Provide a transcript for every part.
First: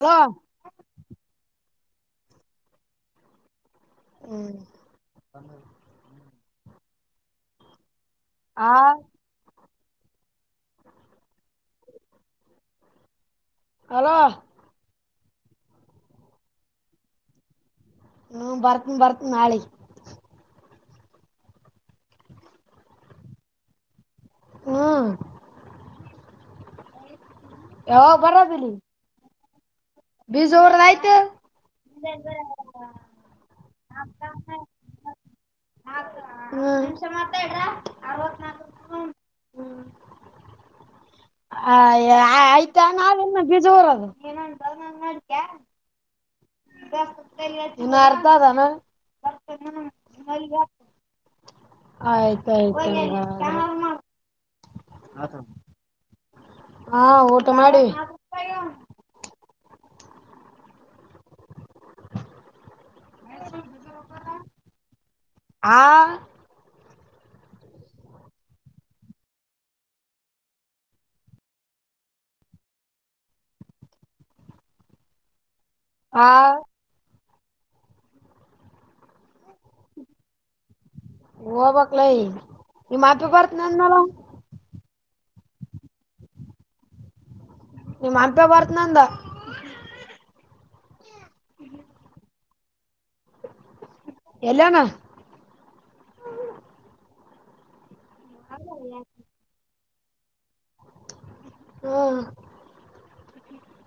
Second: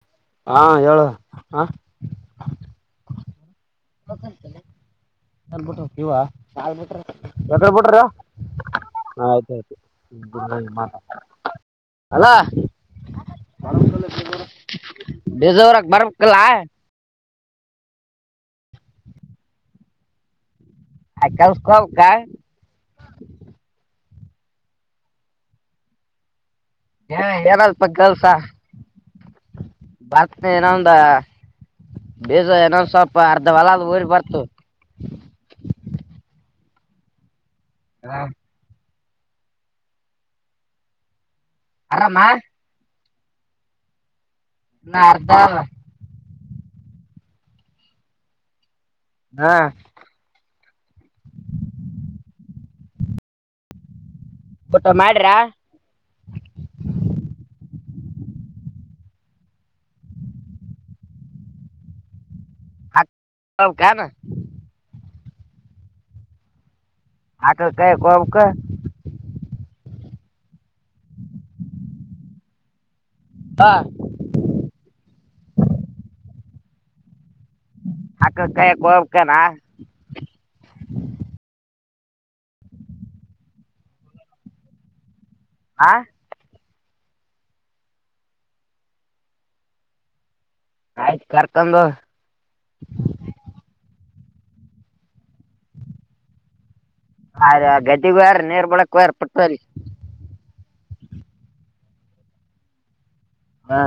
Hello ಹಾ ಹೇಳ ಹ ಮಗಕ್ಕೆಲ್ಲ ನನ್ ಬಿಟ್ಟು ಹೋಗ್ತೇವಾ ಸಲ್ ಬಿಟ್ರಾ ಎದುರಬಿಟ್ರಾ ಆ ಆಯ್ತ ಆಯ್ತು ಮಾತ ಅಲ್ಲ ಹಲೋ ಬೇಜಾರಾದಾಗ ಬರ್ಬೇಕಲ್ಲ ಹ್ಮ ಬರ್ತ್ನಿ ಬರ್ತ್ನಿ ನಾಳಿಗೆ ಆಯ್ ಕೆಲಸಕ್ಕೆ ಹೋಗ್ಬೇಕಾ ಹ ಹ್ಮ್ ಏನಲ್ಪ ಯಾವಾಗ ಬರೋದು ಇಲ್ಲಿಗೆ ಬರ್ತನ ಇನ್ ಒಂದ ಬೇಜ ಏನೋ ಸ್ವಲ್ಪ ಅರ್ಧ ಹೊಲ ಊರಿ ಬರ್ತೆವೆ ಆಯ್ತು ನಿಮ್ಮ ಸಂಬಂಧ ಆರಾಮ್ ಹ್ಮ್ ಆ ಆರಾಮ ಆಯ್ತಾ ನಾವೆನ್ನು ಮಳೆ ಜೋರದ ಇನ್ನ ಅರ್ಧ ಅದ ಇನ್ನು ಅರ್ಧ ಅದನ್ನ ಹಾ ಬರ್ತಾ ಇದ್ದೇನೆ ಆಯ್ತ ಆಯ್ತು ಊಟ ಮಾಡ್ರ ಏಗಾದ್ರೂ [unintelligible] ಹಾ ಊಟ ಮಾಡಿ ಕಯ ಹತ್ ಕನ್ ಹ ಆಕ ಕಾಯ ಗೊಬಕ ತಾ ಹಾ ಅಕ್ಕ ಕಾಯಕ್ ಗೋವ್ಕಾನ ಹೋಗಬಕ್ ಲೇ ನಿ ಮತ್ ಬರ್ತೀನ್ ಅನಲ್ಲ ಆ ನಿಮ್ಮ ಅಂತ ಬರತ್ತೀನಿ ಅಂದ ಆಯ್ತು ಕರ್ಕೊಂಡ್ ಹೋಗ್ ಎಲ್ಲಿ ಅವನೊ ಅ ಗದಿಗ್ ವಾರ ನೀರ್ ಬೂಡಕ್ ಹೊರ್ ಪಟ್ವ್ರರಿ ಹ್ಮ್ ಹಾ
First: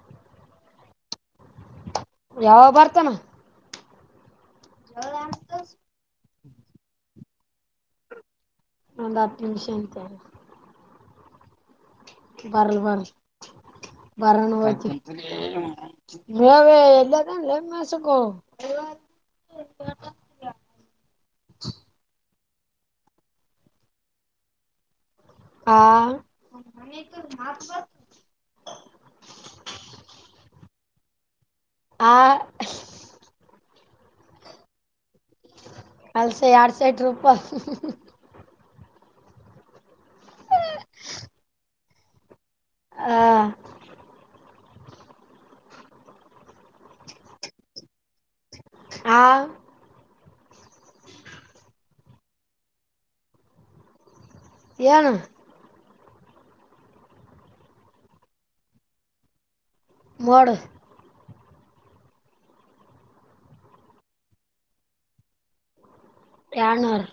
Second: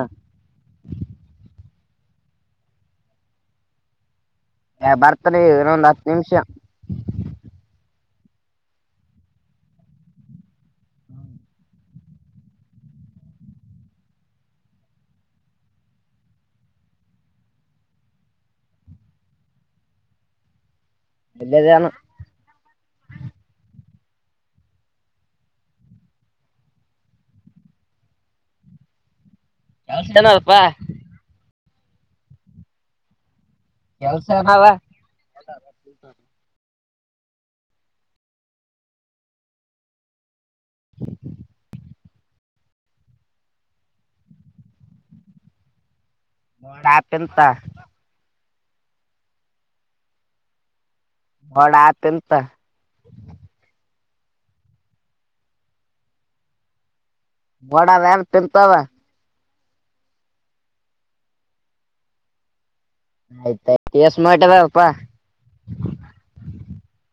ಯಾವಗ್ ಬರ್ತಾನ ಏ ಬರ್ತಾನೆ ಇನ್ನೊಂದ್ ಹತ್ತು ನಿಮಿಷ ಒಂದ್ ಹತ್ತು ನಿಮಿಷ ಅಂತೆ ಬರಲ್ಲಿ ಬರಲ್ಲಿ ಬರೋಣ ಓಕೆ ಮೇವು ಎಲ್ಲಾನೂ ಮೇವು ಮೇಸೋಕೋ ಹ ಎದ್ದಾಗನೂ ಆ ಯಾವ ಜನಪ್ಪ ಆ ಕೆಲ್ಸನಾವ ತಟ್ ರೂಪ [unintelligible] ಆ ನೋಡ ಆತಂತ ಹ ನೋಡು ಆತ್ಯಾಂತ ಏನು ಬಡ ಅವಯವ್ ತಿಂತವೆ ನೋಡು ಆಯ್ತ್ ಕೆಸ್ ಮಾಡಟ ಬಪ್ಪ ಯವನರ್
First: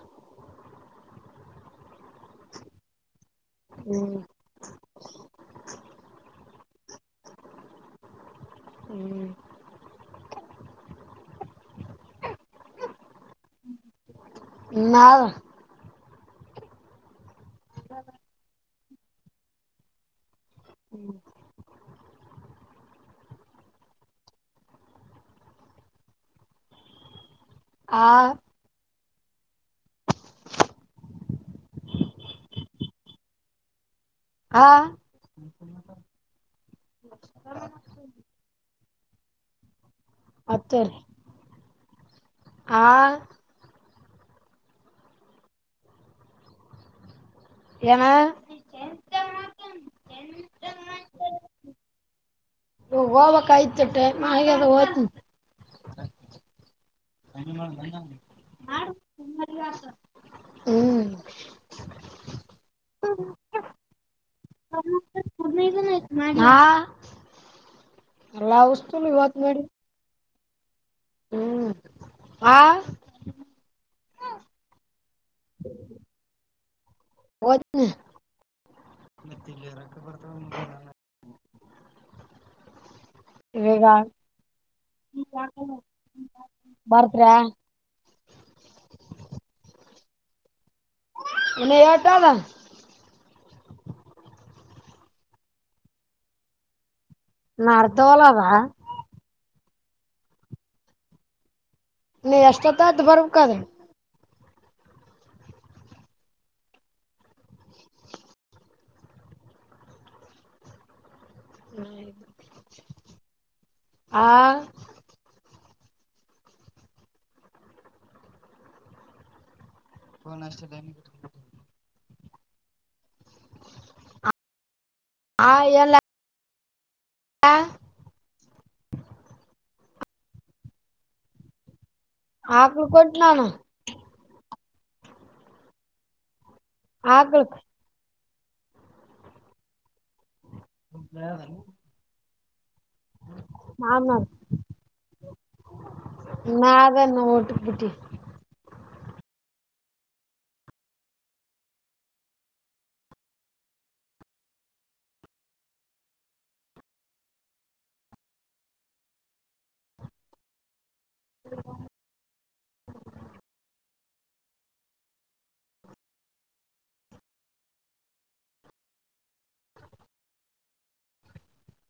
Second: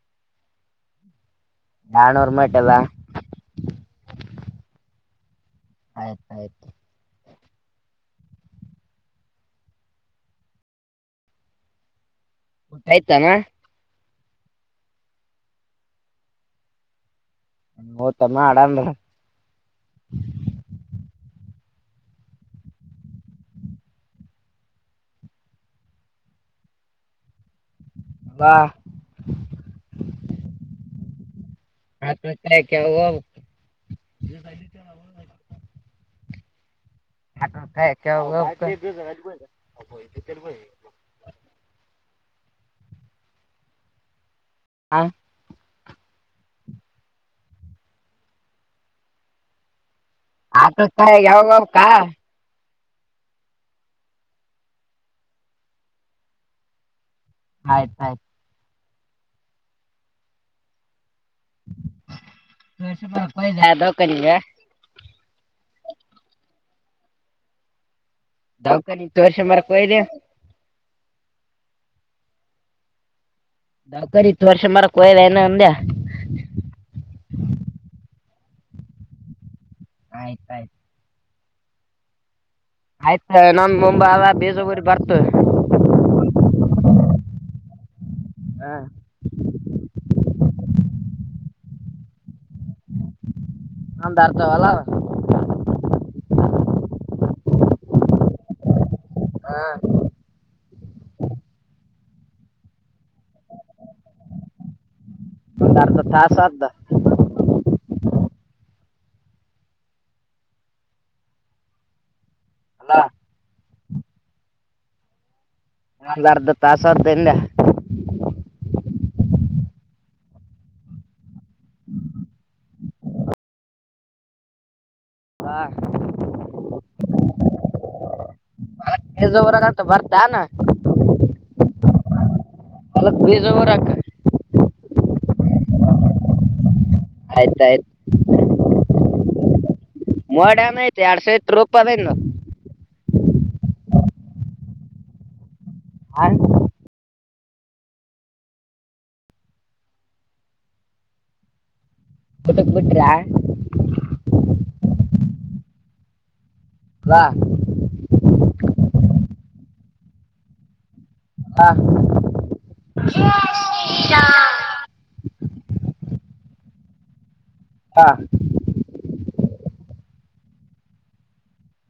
ನಾನು ರೂಮೆಟಲ್ಲಾ ಹ್ಮ್ ಆಯ್ತ ಆಯ್ತು ಹ್ಮ್ [unintelligible] ಊಟ ಆಯ್ತಮ್ಮೆ ನಾವ್ ಓತಮ್ಮ ಆಡಾಮ್ರೆ ಹ್ಮ್ ಆ [unintelligible] ಹಾತ ಕಾಯ ಕೆ [unintelligible] [unintelligible] ಹಾ [unintelligible] ಹತ್ತೂರಿ [unintelligible] ಆ ಹಾ ಏನಾ [unintelligible] [unintelligible] ಹೋಗಬೇಕಾಗಿತ್ತು ಟೈಮ್ ಆಗದ ಹೋಗ್ತೀನಿ ಆಯ್ತಾಯ್ತು [unintelligible] ಹ್ಮ್ [unintelligible] [unintelligible] ಆ [unintelligible] ಎಲ್ಲ ದವಕಾನಿ ಔಷಧಿ ಇವತ್ತು ತೋರ್ಷ ನೋಡಿ ಬರಕ್ ಹೋಗಿದ್ದ ಹ್ಮ್ ಆ ದವಾಖಾನೆಗೆ ತೋರ್ಸ್ಕೊಂಡು ಬರಕ್ಕೆ ಹೋಗಿದ್ದೆ ಏನೋ ಅಂದೆ ಹೋಯ್ತಿನಿ ಆಯ್ತಾಯ್ತು ಆಯ್ತ ನಮ್ ಇವೇಗ ಮುಂಬಾದ ಬೀಜ ಊರಿ ಬರ್ತು [unintelligible] ಬರ್ತ್್ರಾ [unintelligible] [unintelligible] ನಂದ್ ಅರ್ಧ ಹೊಲ ನ ಅರ್ಧ [unintelligible] [unintelligible] ಹಾ ನೀ ಎಷ್ಟೊತ್ತತ್ ಬರ್ಬೇಕದ್ರ ಒಂದರ್ಧ ತಾಸು ಆಯ್ತದ ಹ್ಮ ಅಲ್ಲ ಹಾ ಒಂದು ಅರ್ಧ ತಾಸ ಆಯ್ತದಾ ಅಂದ್ಯ ಕನ್ ಅಷ್ಟಲ್ಲನ [unintelligible] ಹ ಎಲ್ಲ ಹಾ ರಂತ [unintelligible] ಬರ್ತಾನ ಆಕ್ಳು [unintelligible] ಅಲ ಕೊಟ್ಟು ಬೀಜ ನಾನು ಊರಾಕ ಆಗ್ಲಿ ಆಯ್ತ ಆಯ್ತ ಮೋಡ ಆಐ್ತೆ ಎರಡ್ಸ ಇತ್ತು [unintelligible] [unintelligible] ಆಮ ಇನ್ನ ಆದ ನೋಡಿ ಗಟ್ಟ [unintelligible] ಊಟಕ್ ಬಿಟ್ರ ಹಅವ್ವ ಹಾ [unintelligible] [unintelligible] ಹಾ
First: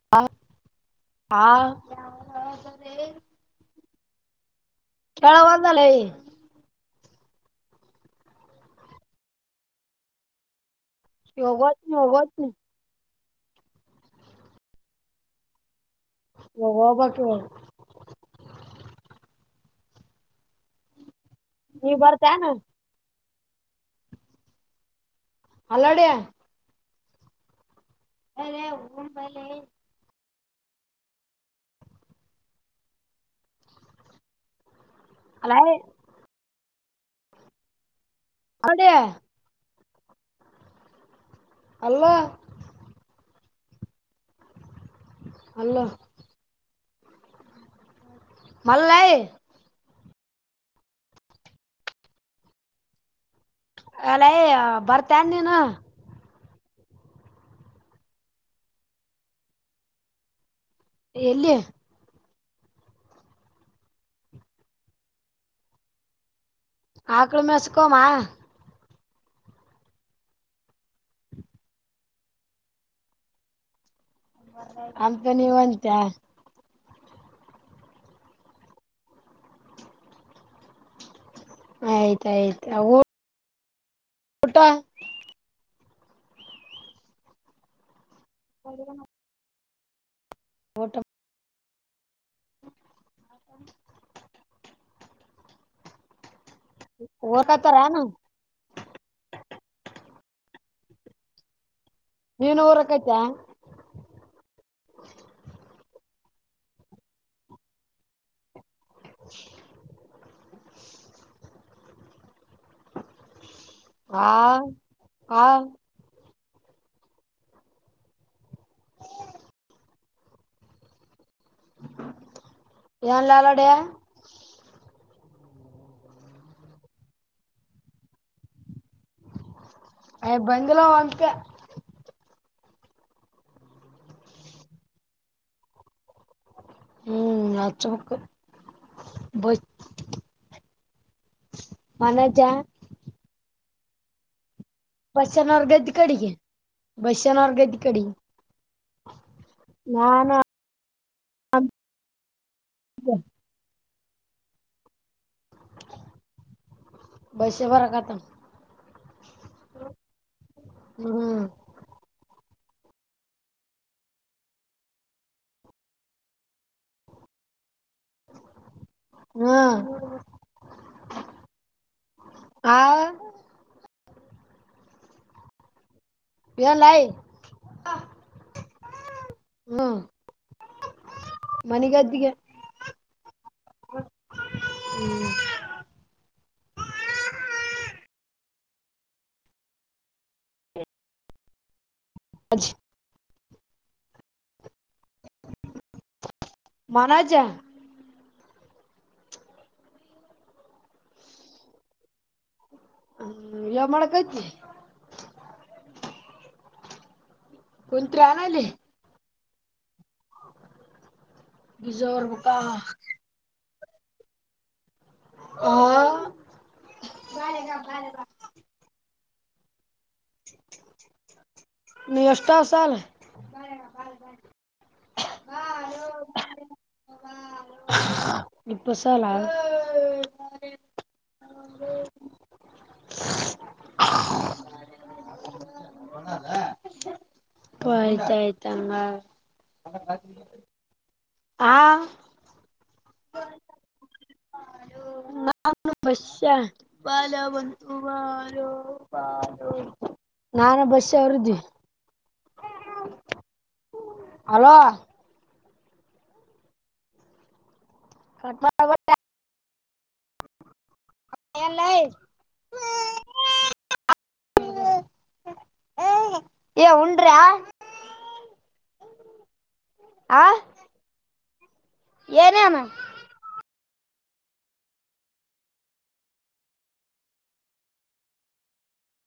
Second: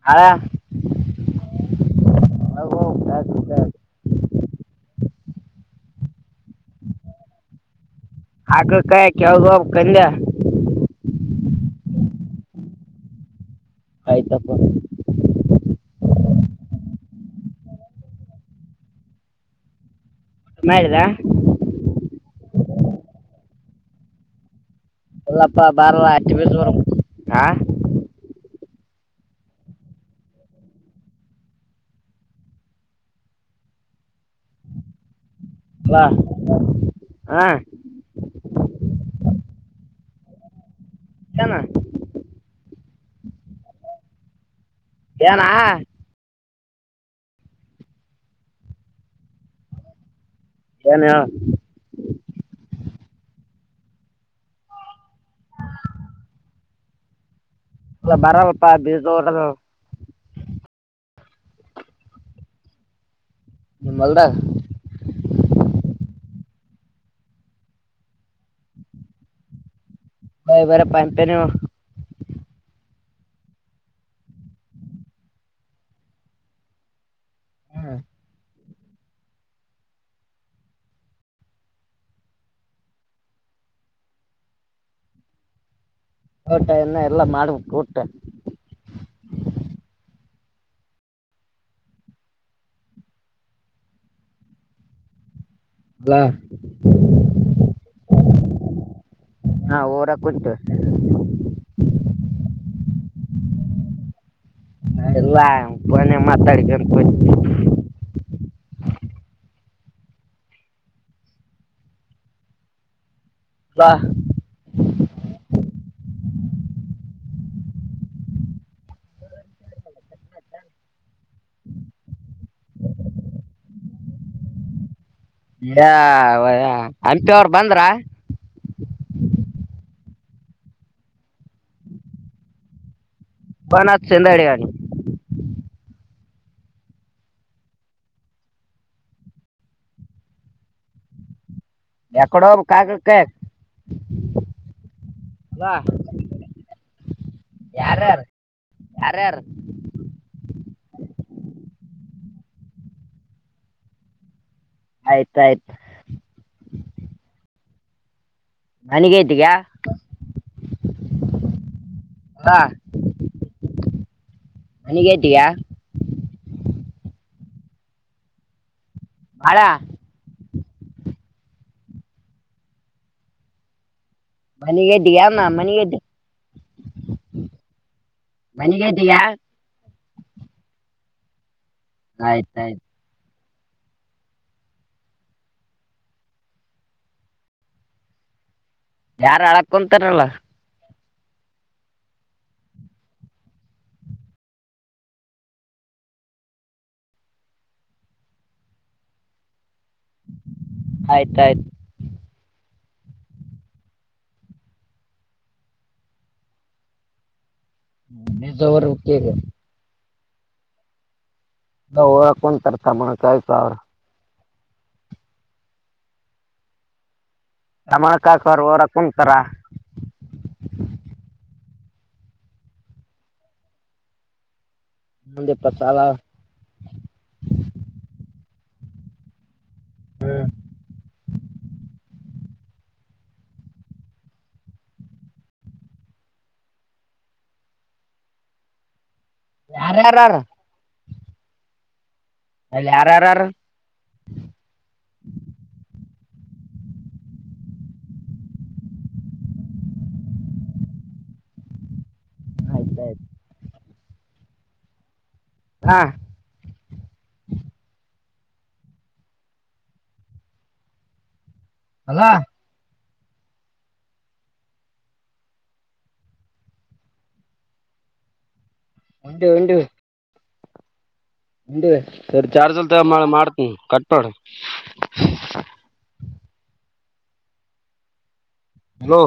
ಹಳ ಹ ಹಾ ಹ ಹತ [unintelligible] [unintelligible] ಕೇಳವಲ್ಲದಲೇ ಆಕ ಕಾಯ ಕೆೇಳಬ [unintelligible] ಇವಾಗ್ ಹೋಗತ್ನೀ ಹೋಗತ್ನೀ ಆಯ್ತಪ್ಪ ಇವಾಗ ಹೋಗ್ಬೇಕು ಇವಾಗ ಟು [unintelligible] ಮಾಡಿದಾ ನೀವ ಬರ್ತಾ ಏನು ಎಲ್ಲಪ್ಪ ಬಾರ ಅಲ್ಲಡಿ ಅಚ್ಚಿ [unintelligible] ಹಂಬಲೆೇ [unintelligible] [unintelligible] ಅಲ್ಲೇ ಅಾ ಆಾ ಅದ ಏನ ಅಲ್ಲ ಏನಾ ಅಲ್ಲ ಮಲ್ಲೈ ಏನಯ ಅಲ್ಲಯ ಬರ್ತನ್ ನೀನು ಬರಲ್ಲಪ್ಪಾ ಬೀದೋರ ಎಲ್ಲಿಯ ನಿ ಮಲ್ದ [unintelligible] ಆಾಕಳ ಮಸಕೋಾಮ ಹ ಬರ ಪಂಪನ [unintelligible] ಅಂತ ನೀವ ಅಂತ ಹ್ಮ ಆಯ್ತಾಯ್ತ ಊಟ ಊಟ ಇನ್ನ ಎಲ್ಲಾ ಮಾಡ್ಬು ಊಟ್ಟ ಸರಿಣ [unintelligible] ಓಟಮ [unintelligible] [unintelligible] [inaudible] ಓತ ರನು ಒಟ್ಟು [inaudible] ನೀವನ್ ಊರಕೈತಾ ಹ ಆ ಪನೆ ಮಾತಾಡಿ ಕೊ [unintelligible] ಹಾ ಹಾ ನ್ ಲಾಲೋಡ [inaudible] ಹಂಪಿ ಅವ್ರ ಬಂದ್ರ [unintelligible] ಬಂದಲಾ ಅಂಪ [unintelligible] ಒನ್ತ್ ಚಂದಡಿಗ [unintelligible] ಹ್ಮ್ ಅಚ್ಚಮಕ್ಕ ಬ [inaudible] ಎಕಡೋ ಕಾಾಗ ಕಕ್ ಬಸನವರ್ಗದ್ದ ಕಡಿ ಬಸನವರ್ಗದ್ದ ಕಡಿ ಯಾರ ಯಾರು ಹ [inaudible] ಆಯ್ತಾಯ್ತು ಬರ ಕತ್ತ [unintelligible] ನನಗೆ ಐತಗ್ಯಾ [unintelligible] ಹ್ಮ್ ಅಲ್ಲಾ ಮನಗೇಟಗಾ [unintelligible] ಹ್ಮ ಬಾಳ ಹಾ ಗೆಡ್ಿಯ ಮಾಾಮನಿಗೆಗೆ್ದಿ ಏನ್ಲಾಯ್ [unintelligible] ಬನ್ನಗತೀ ಯ [unintelligible] ಮನೆಗದ್ದಿಗೆ [unintelligible] ಹ್ [inaudible] ಯಾರ ಅಳಕೊಂತಾರಲ್ಲ ಅ [inaudible] ಮನೋಜ ಆಯ್ತಾಯ್ತು ಹ್ಮ ಯಾವ ಮಾಡಳಕೈತಿ [unintelligible] ಅಲ್ಲಿ ನಿಜೂರ [unintelligible] [inaudible] ಬೀಜ ಹೊರ್ಬೇಕ [inaudible] ಅವ್ರ ಹ [unintelligible] ರಮಳ ಕಾಕವರ ಕುಂಂತರ [unintelligible] ನಿ [unintelligible] ಅಷ್ಟಷ್ಟ ಸಾಲ ಒಂದ ಇಪ್ಪಾತಾವ ಸಾಲ- ಇಪ್ಪತ ಸಾಲ - [unintelligible] [inaudible] ಹಯ ಯತಮ್ಮ ಯಾರ್ಯಾರ ಹಾ, ಅಲ್ಲ ಯಾರ -ಯಾರ ಆರಾ ಹ [inaudible] ಬ್ಯಾಶ ಬಾಲ ಬಂತು ಬಾಲೋ ಬಾಲೋ [unintelligible] ನಾನು ಬಸ್ಸಾ ಅವರುದ್ವಿ. ಆಯ್ತಾಯ್ತು. ಅಲೋ, ಹಾ, ಕಟ್ ಬ [unintelligible] ಆಲ್ಲ ಅಲ್ಲ [inaudible] [unintelligible] ಹ್ಮ, ಏ ಉಂಡ್ರಾ ಉಂಡಿವಿ, ಉಂಡವಿ ಆ [unintelligible] ಸರಿ, ಏನೇನು ಚಾರ್ಜಿಲ್ ತಗಮಾಡ್ತನಿ ಕಟ್ಮಾಡು. ಹಲೋ,